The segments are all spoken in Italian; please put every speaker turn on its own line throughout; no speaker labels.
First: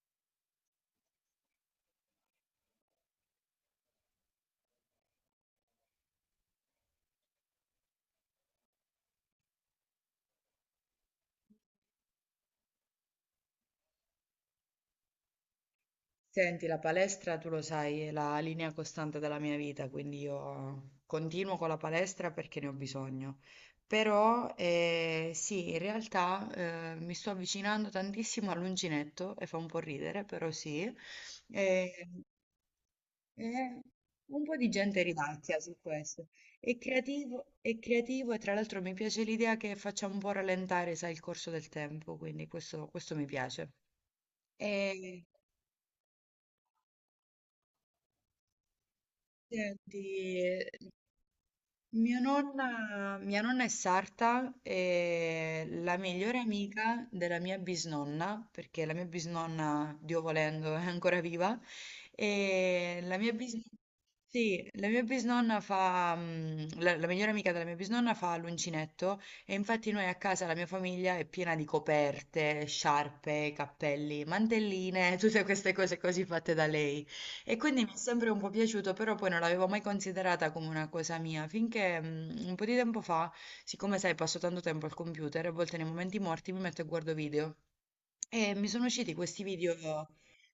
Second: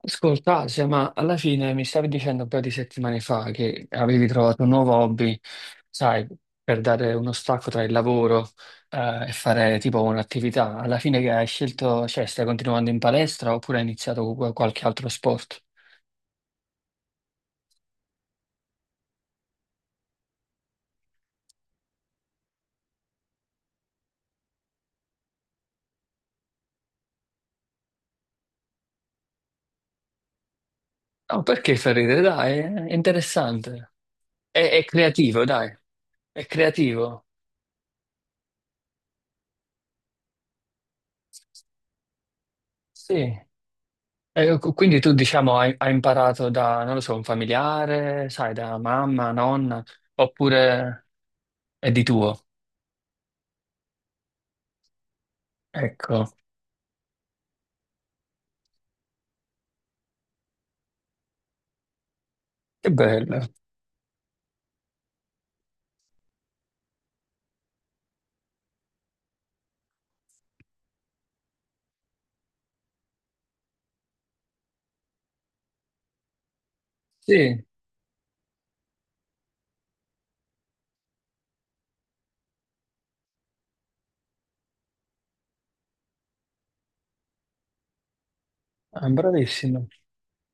Ascolta, Asia, ma alla fine mi stavi dicendo un paio di settimane fa che avevi trovato un nuovo hobby, sai, per dare uno stacco tra il lavoro, e fare tipo un'attività. Alla fine che hai scelto, cioè stai continuando in palestra oppure hai iniziato qualche altro sport?
Senti, la palestra, tu lo sai, è la linea costante della mia vita, quindi io continuo con la palestra perché ne ho bisogno. Però sì, in realtà mi sto avvicinando tantissimo all'uncinetto e fa un po' ridere, però sì.
No, perché
Eh,
fa ridere, dai, è
eh,
interessante.
un po'
È,
di
è
gente
creativo,
ridacchia
dai,
su questo.
è creativo.
È creativo e tra l'altro mi piace l'idea che faccia un po' rallentare, sai, il corso del tempo, quindi questo
Sì.
questo mi piace.
E quindi tu,
E
diciamo, hai imparato da, non lo so, un familiare, sai, da mamma, nonna,
senti,
oppure è di
Mia
tuo?
nonna, mia nonna è sarta e la
Ecco,
migliore amica della mia bisnonna, perché la mia bisnonna, Dio volendo, è ancora viva,
che
e la mia
bello.
bisnonna, sì, la migliore amica della mia bisnonna fa l'uncinetto e infatti noi a casa, la mia famiglia è piena di coperte, sciarpe, cappelli, mantelline, tutte queste cose così fatte da lei.
Sì,
E quindi mi è sempre un po' piaciuto, però poi non l'avevo mai considerata come una cosa mia, finché un po' di tempo fa, siccome sai, passo tanto tempo al computer, a volte nei momenti morti mi metto e guardo video. E mi sono usciti questi video,
bravissimo.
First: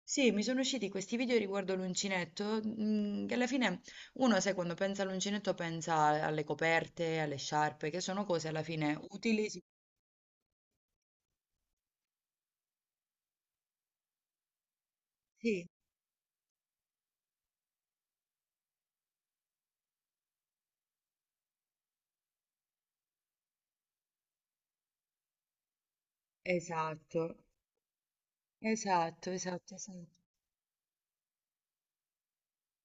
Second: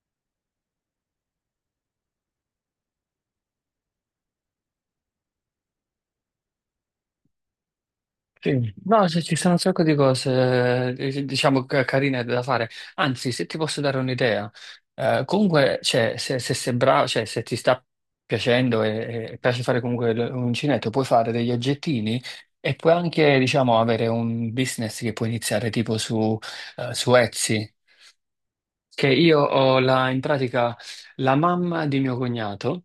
sì, mi sono usciti questi video riguardo l'uncinetto, che alla fine uno, sai, quando pensa all'uncinetto pensa alle coperte, alle sciarpe, che sono cose alla
Sì.
fine
No, se ci
utili.
sono un sacco di cose, diciamo, carine da fare. Anzi, se ti posso dare un'idea,
Sì,
comunque, cioè, se sei bravo, cioè, se ti sta piacendo e, piace fare comunque l'uncinetto, puoi fare degli oggettini e puoi anche, diciamo, avere un business che puoi iniziare tipo su, su
esatto,
Etsy. Che
esatto,
io
esatto,
ho
esatto.
la, in pratica la mamma di mio cognato.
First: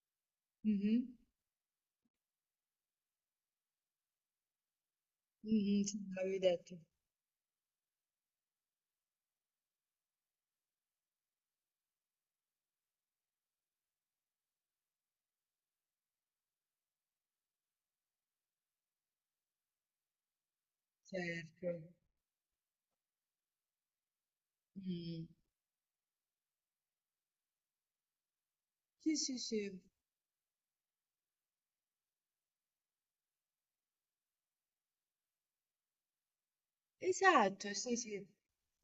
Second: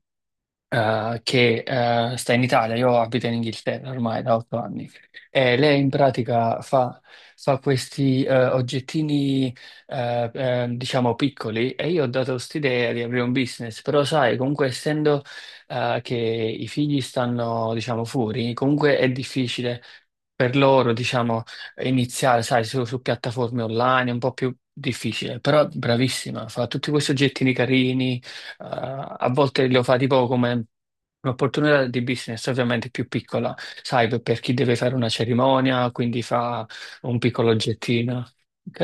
Mhm,
Che sta in Italia, io abito in Inghilterra ormai da 8 anni, e lei
mhm,
in
sì, me l'avevi
pratica
detto.
fa questi oggettini, diciamo, piccoli, e io ho dato quest'idea di aprire un business, però sai, comunque essendo che i figli stanno, diciamo, fuori, comunque è difficile per loro, diciamo,
Certo.
iniziare, sai, su, piattaforme online, è un po' più
Mh.
difficile, però bravissima, fa tutti questi oggettini carini,
Sì,
a
sì,
volte
sì.
lo fa tipo come un'opportunità di business, ovviamente più piccola, sai, per chi deve fare una cerimonia, quindi fa un piccolo
Esatto, sì,
oggettino.
sì.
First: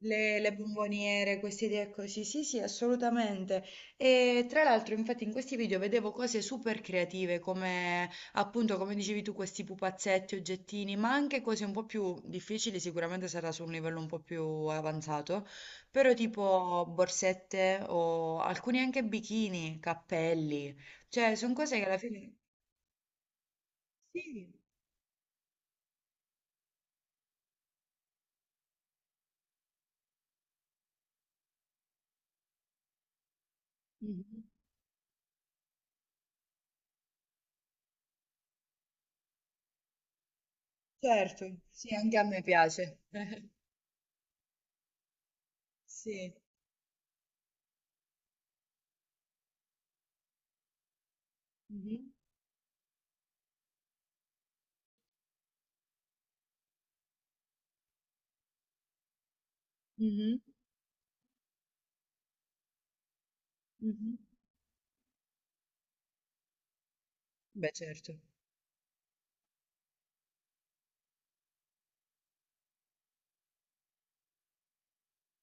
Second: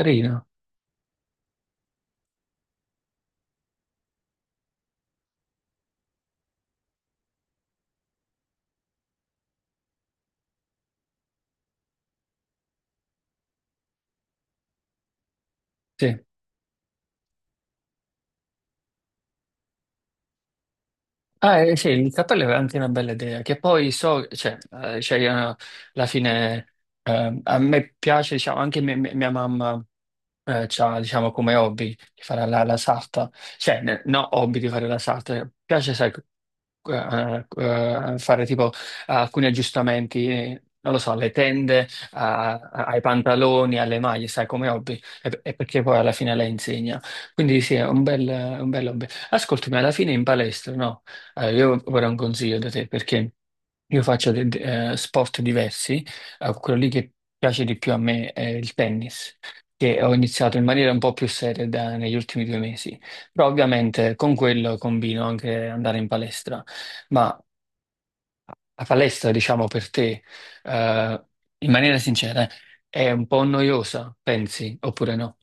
Le le bomboniere, queste idee così. Sì, sì, assolutamente. E tra l'altro, infatti, in questi video vedevo cose super creative, come appunto, come dicevi tu, questi pupazzetti, oggettini, ma anche cose un po' più difficili, sicuramente sarà su un livello un po' più avanzato, però
sì.
tipo borsette o alcuni anche bikini, cappelli. Cioè, sono
Ah,
cose che
sì,
alla
il
fine.
cappello è anche una bella idea, che poi so,
Sì.
cioè, cioè, alla fine, a me piace, diciamo, anche mia mamma. C'ha, diciamo, come hobby di fare la sarta, cioè, no, hobby di fare la sarta, piace, sai, fare tipo alcuni aggiustamenti, non lo so, alle
Certo,
tende,
sì, anche a me piace.
ai pantaloni, alle maglie, sai, come hobby, e, perché poi alla
Sì.
fine lei insegna. Quindi sì, è un bel hobby. Ascoltami, alla fine in palestra, no? Io
Mh-mh.
vorrei un consiglio da te, perché io faccio sport diversi, quello lì che piace di più a me è il tennis che ho
Mh-mh.
iniziato in maniera un po' più seria negli ultimi 2 mesi. Però ovviamente
Mh-mh.
con quello combino anche andare in palestra. Ma
Beh, certo.
la palestra, diciamo per te, eh, in maniera sincera, è un po' noiosa, pensi, oppure no?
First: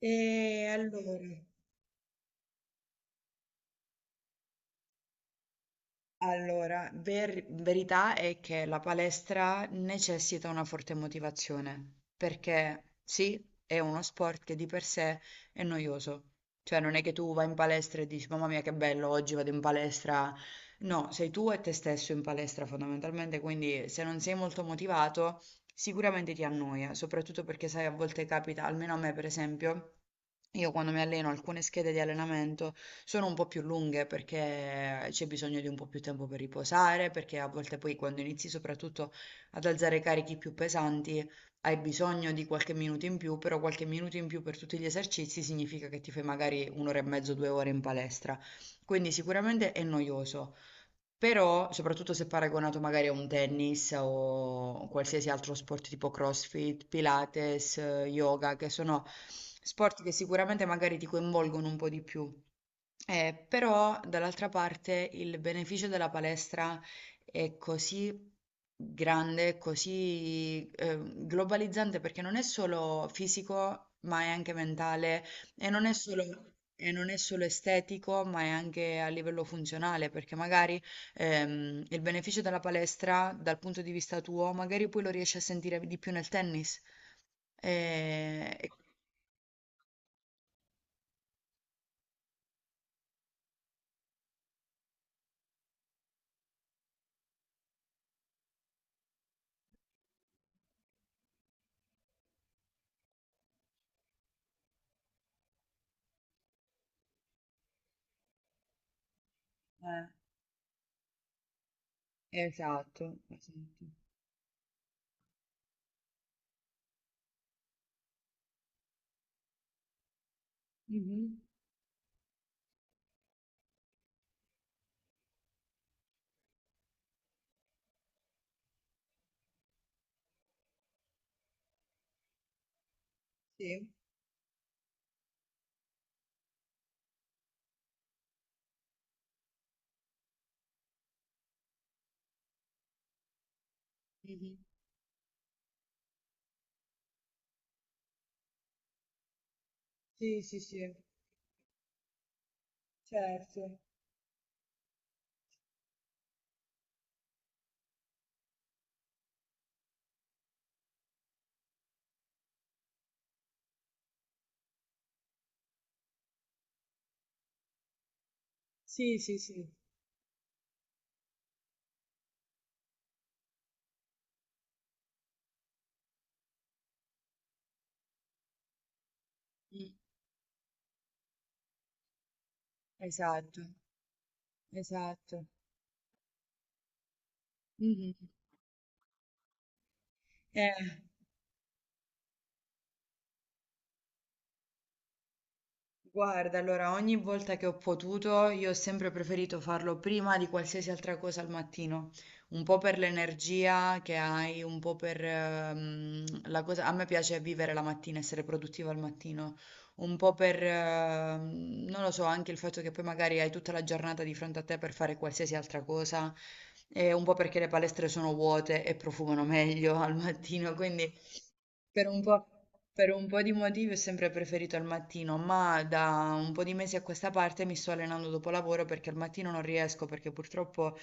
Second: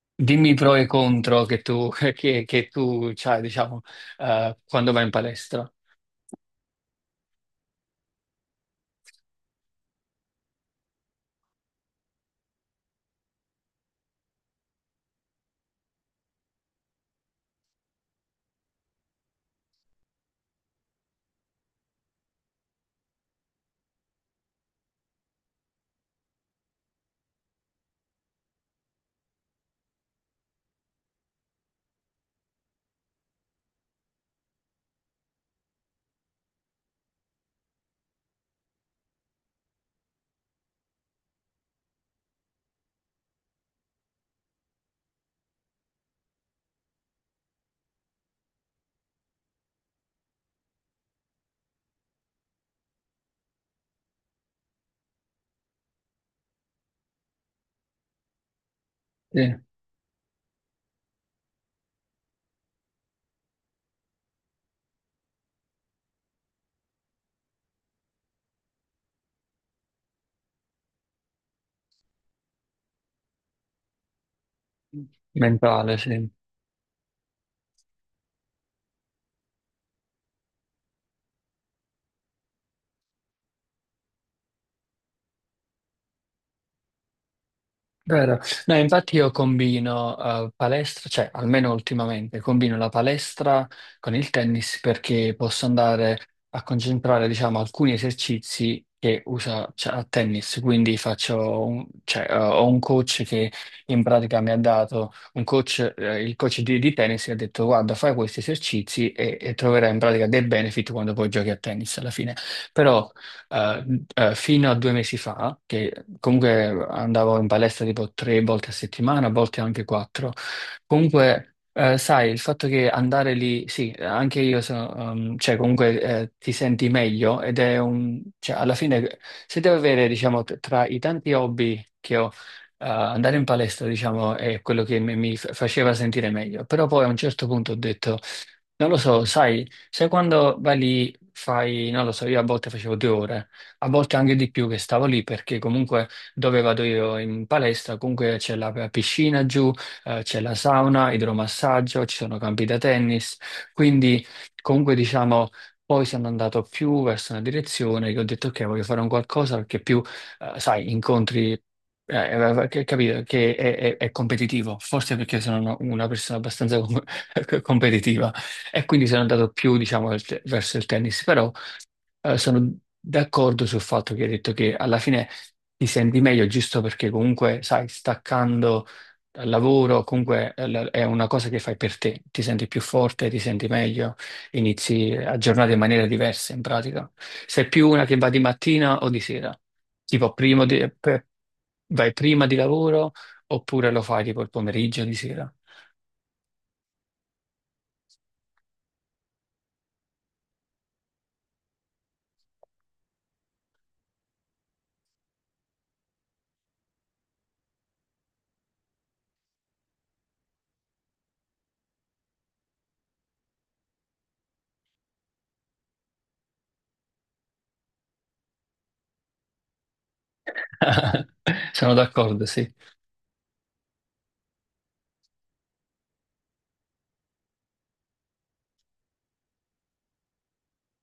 E
Dimmi i pro e i
allora
contro che tu, che tu c'hai, diciamo, quando vai in palestra.
Allora, verità è che la palestra necessita una forte motivazione, perché sì, è uno sport che di per sé è noioso. Cioè, non è che tu vai in palestra e dici, mamma mia, che bello, oggi vado in palestra. No, sei tu e te stesso in palestra fondamentalmente, quindi se non sei molto motivato, sicuramente ti annoia, soprattutto perché sai, a volte capita, almeno a me per esempio, io quando mi alleno alcune schede di allenamento, sono un po' più lunghe perché c'è bisogno di un po' più tempo per riposare, perché a volte poi quando inizi soprattutto ad alzare carichi più pesanti hai bisogno di qualche minuto in più, però qualche minuto in più per tutti gli esercizi significa che ti fai magari un'ora e mezzo, due ore in palestra. Quindi sicuramente è noioso. Però, soprattutto se paragonato magari a un tennis o qualsiasi altro sport tipo CrossFit, Pilates, yoga, che sono
Sì,
sport che sicuramente magari ti coinvolgono un po' di più. Però, dall'altra parte, il beneficio della palestra è così grande, così globalizzante, perché non è solo fisico, ma è anche mentale e non è
mentale,
solo
sì.
e non è solo estetico, ma è anche a livello funzionale, perché magari il beneficio della palestra, dal punto di vista tuo, magari poi lo riesci a sentire di più nel tennis.
Vero.
Eh, e-
No, infatti io combino palestra, cioè almeno ultimamente, combino la palestra con il tennis perché posso andare a concentrare, diciamo, alcuni esercizi che usa, cioè, a tennis. Quindi faccio un, cioè, ho un coach che in pratica mi ha dato un coach, il coach di tennis, e ha detto: guarda, fai questi esercizi e, troverai in
eh,
pratica dei benefit quando poi giochi a tennis alla fine.
esatto,
Però eh,
esatto.
fino a 2 mesi fa, che comunque andavo in palestra tipo 3 volte a settimana, a volte anche quattro.
Mhm,
Comunque, sai, il fatto che andare lì, sì, anche io sono, cioè comunque ti senti meglio ed è un, cioè alla fine se devo avere, diciamo, tra i tanti hobby che ho, andare in palestra,
sì,
diciamo, è quello che faceva sentire meglio. Però poi a un certo punto ho detto non lo so, sai, quando vai lì, fai, non lo so, io a volte facevo 2 ore, a volte anche di
mhm,
più che stavo lì perché comunque dove vado io in palestra, comunque c'è la piscina giù, c'è
sì,
la
sì, sì,
sauna, idromassaggio, ci sono campi da tennis,
certo.
quindi comunque diciamo, poi sono andato più verso una direzione che ho detto ok, voglio fare un qualcosa perché più, sai, incontri... che, capito, che è competitivo, forse perché sono una persona abbastanza competitiva. E quindi
Sì,
sono
sì,
andato
sì,
più, diciamo, verso il tennis, però sono d'accordo sul fatto che hai detto che alla fine ti senti meglio giusto perché comunque, sai, staccando dal
mm.
lavoro, comunque è una cosa che fai per te, ti senti più forte, ti
Esatto,
senti meglio, inizi a
esatto.
giornata in maniera diversa in pratica. Sei più una
Mhm.
che va di mattina o di sera, tipo
Eh,
vai prima di lavoro oppure lo fai tipo il pomeriggio di sera.
Guarda, allora ogni volta che ho potuto, io ho sempre preferito farlo prima di qualsiasi altra cosa al mattino, un po' per l'energia che hai, un po' per la cosa... A me piace vivere la mattina, essere produttiva al mattino, un po' per, non lo so, anche il fatto che poi magari hai tutta la giornata di fronte a te per fare qualsiasi altra cosa, e un po' perché le palestre sono vuote e profumano meglio al mattino, quindi...
Sono
Per un
d'accordo,
po',
sì.
per un po' di motivi ho sempre preferito il mattino, ma da un po' di mesi a questa parte mi sto allenando dopo lavoro perché al mattino non riesco, perché purtroppo,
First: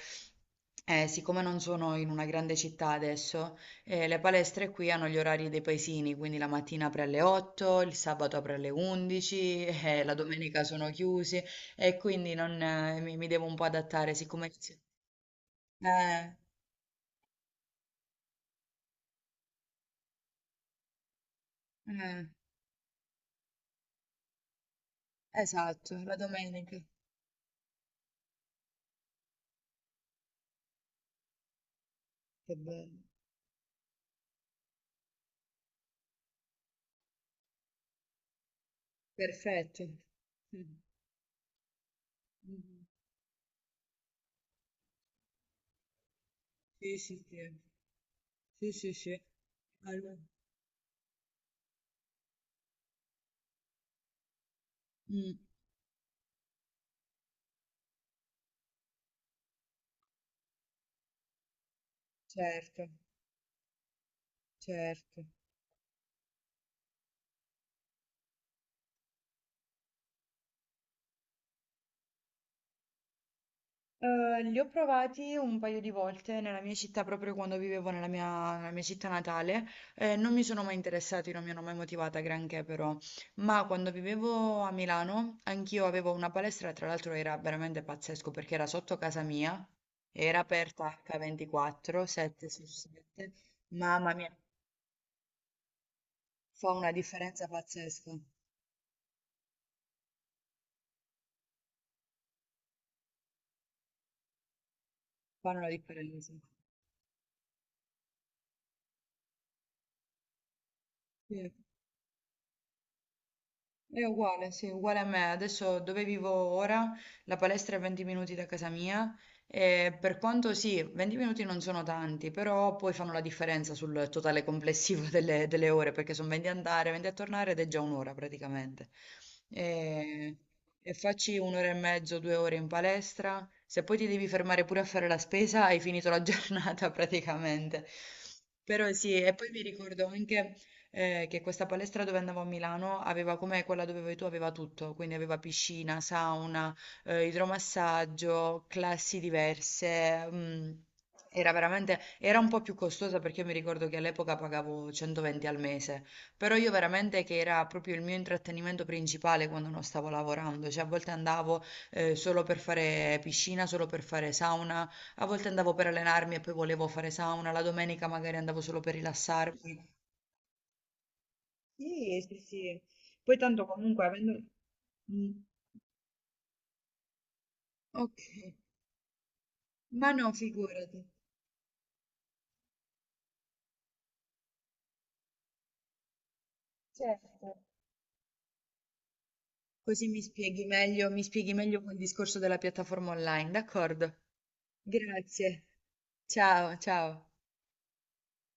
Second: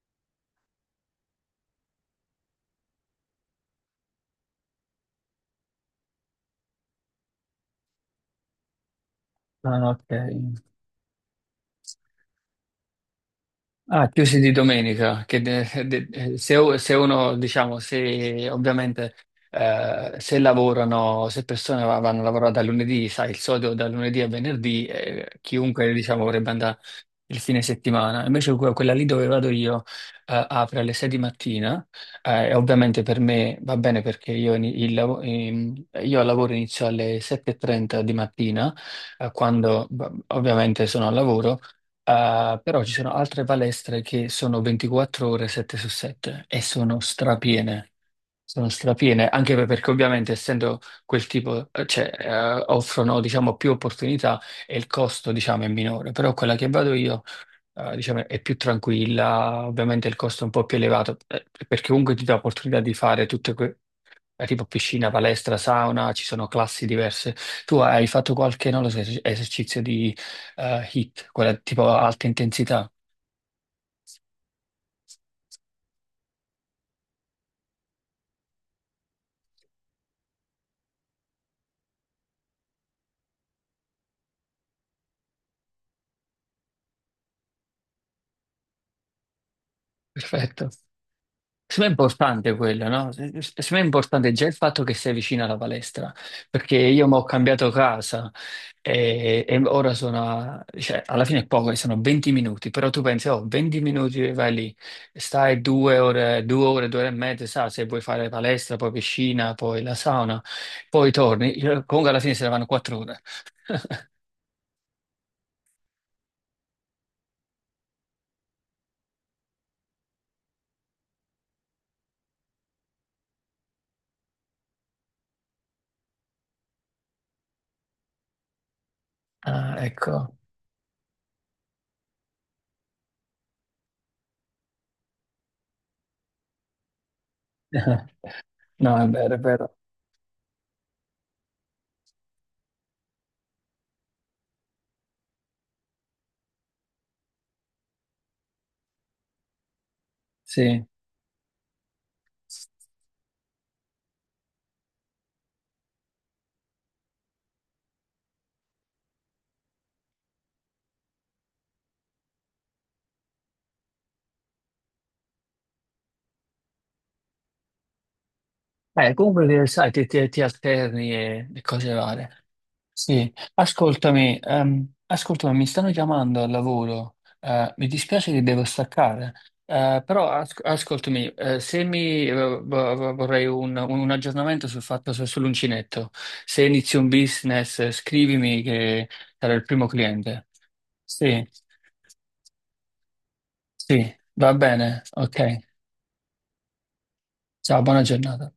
siccome non sono in una grande città adesso, le palestre qui hanno gli orari dei paesini, quindi la mattina apre alle 8, il sabato apre alle 11,
Ah,
la
ok.
domenica sono chiusi e quindi non, mi devo un po'
Ah,
adattare,
chiusi
siccome...
di domenica, che
Eh,
se uno, diciamo, se ovviamente se lavorano, se persone vanno a
eh,
lavorare da lunedì, sai, il solito da lunedì a venerdì, chiunque,
esatto, la
diciamo, vorrebbe andare
domenica.
il fine settimana. Invece quella lì dove vado io apre alle 6 di mattina e
Che bello.
ovviamente per me va bene perché io al lavoro inizio alle 7:30 di mattina, quando
Perfetto. Mh.
ovviamente sono al lavoro. Ah,
Mh-mh.
però ci sono altre palestre che sono 24 ore 7 su 7 e
Sì,
sono
sì, sì.
strapiene. Sono
Sì, sì, sì.
strapiene, anche perché
Allo
ovviamente essendo quel tipo, cioè, offrono, diciamo, più opportunità e il costo,
mh,
diciamo, è minore. Però quella che vado io diciamo, è più tranquilla, ovviamente il costo è un po' più elevato, perché comunque ti dà l'opportunità
certo,
di fare tutte tipo piscina,
certo.
palestra, sauna, ci sono classi diverse. Tu hai fatto qualche, non lo so, esercizio di hit, quella tipo alta intensità?
Li ho provati un paio di volte nella mia città, proprio quando vivevo nella mia città natale, e non mi sono mai interessati, non mi hanno mai motivata granché però. Ma quando vivevo a Milano, anch'io avevo una palestra, tra l'altro era veramente pazzesco perché era sotto casa mia, era
Perfetto.
aperta
Secondo me è
H24, 7
importante
su
quello, no?
7.
Secondo me è
Mamma
importante
mia.
già il fatto che sei vicino alla palestra,
Fa
perché
una
io mi ho
differenza
cambiato
pazzesca,
casa e, ora sono, cioè, alla fine è poco, sono 20 minuti, però tu pensi, oh, 20 minuti vai lì,
fanno
stai
la
due
differenza.
ore, due ore, due ore e mezza, sa, se vuoi fare palestra, poi piscina, poi la sauna, poi
Sì.
torni, comunque alla fine se ne vanno 4 ore.
È uguale, sì, uguale a me. Adesso dove vivo ora, la palestra è 20 minuti da casa mia e per quanto sì, 20 minuti non sono tanti, però poi fanno la differenza sul totale complessivo delle ore, perché sono 20 a andare, 20 a tornare ed è già un'ora praticamente.
Ah, ecco.
E, e facci un'ora e mezzo, due ore in palestra. Se poi ti devi fermare pure a fare la spesa, hai finito la giornata praticamente. Però
No, è
sì,
vero,
e
è
poi mi
vero.
ricordo anche che questa palestra dove andavo a Milano aveva come quella dove vai tu, aveva tutto, quindi aveva piscina, sauna, idromassaggio, classi diverse.
Sì.
Era veramente, era un po' più costosa perché io mi ricordo che all'epoca pagavo 120 al mese, però io veramente che era proprio il mio intrattenimento principale quando non stavo lavorando, cioè a volte andavo solo per fare piscina, solo per fare sauna, a volte andavo per allenarmi e poi volevo fare sauna, la domenica magari andavo solo per
Comunque,
rilassarmi.
sai, ti alterni e, cose
Sì,
varie.
sì, sì.
Sì,
Poi tanto comunque
ascoltami,
avendo... Mm,
mi stanno chiamando al lavoro, mi
ok,
dispiace che devo staccare,
ma
però
no, figurati.
ascoltami, se mi vo- vo- vorrei un aggiornamento sul fatto sull'uncinetto, se inizi un
Certo.
business scrivimi che sarò il primo
Così
cliente.
mi
Sì,
spieghi meglio quel discorso della piattaforma online,
sì,
d'accordo?
va bene, ok,
Grazie. Ciao, ciao.
ciao, buona giornata.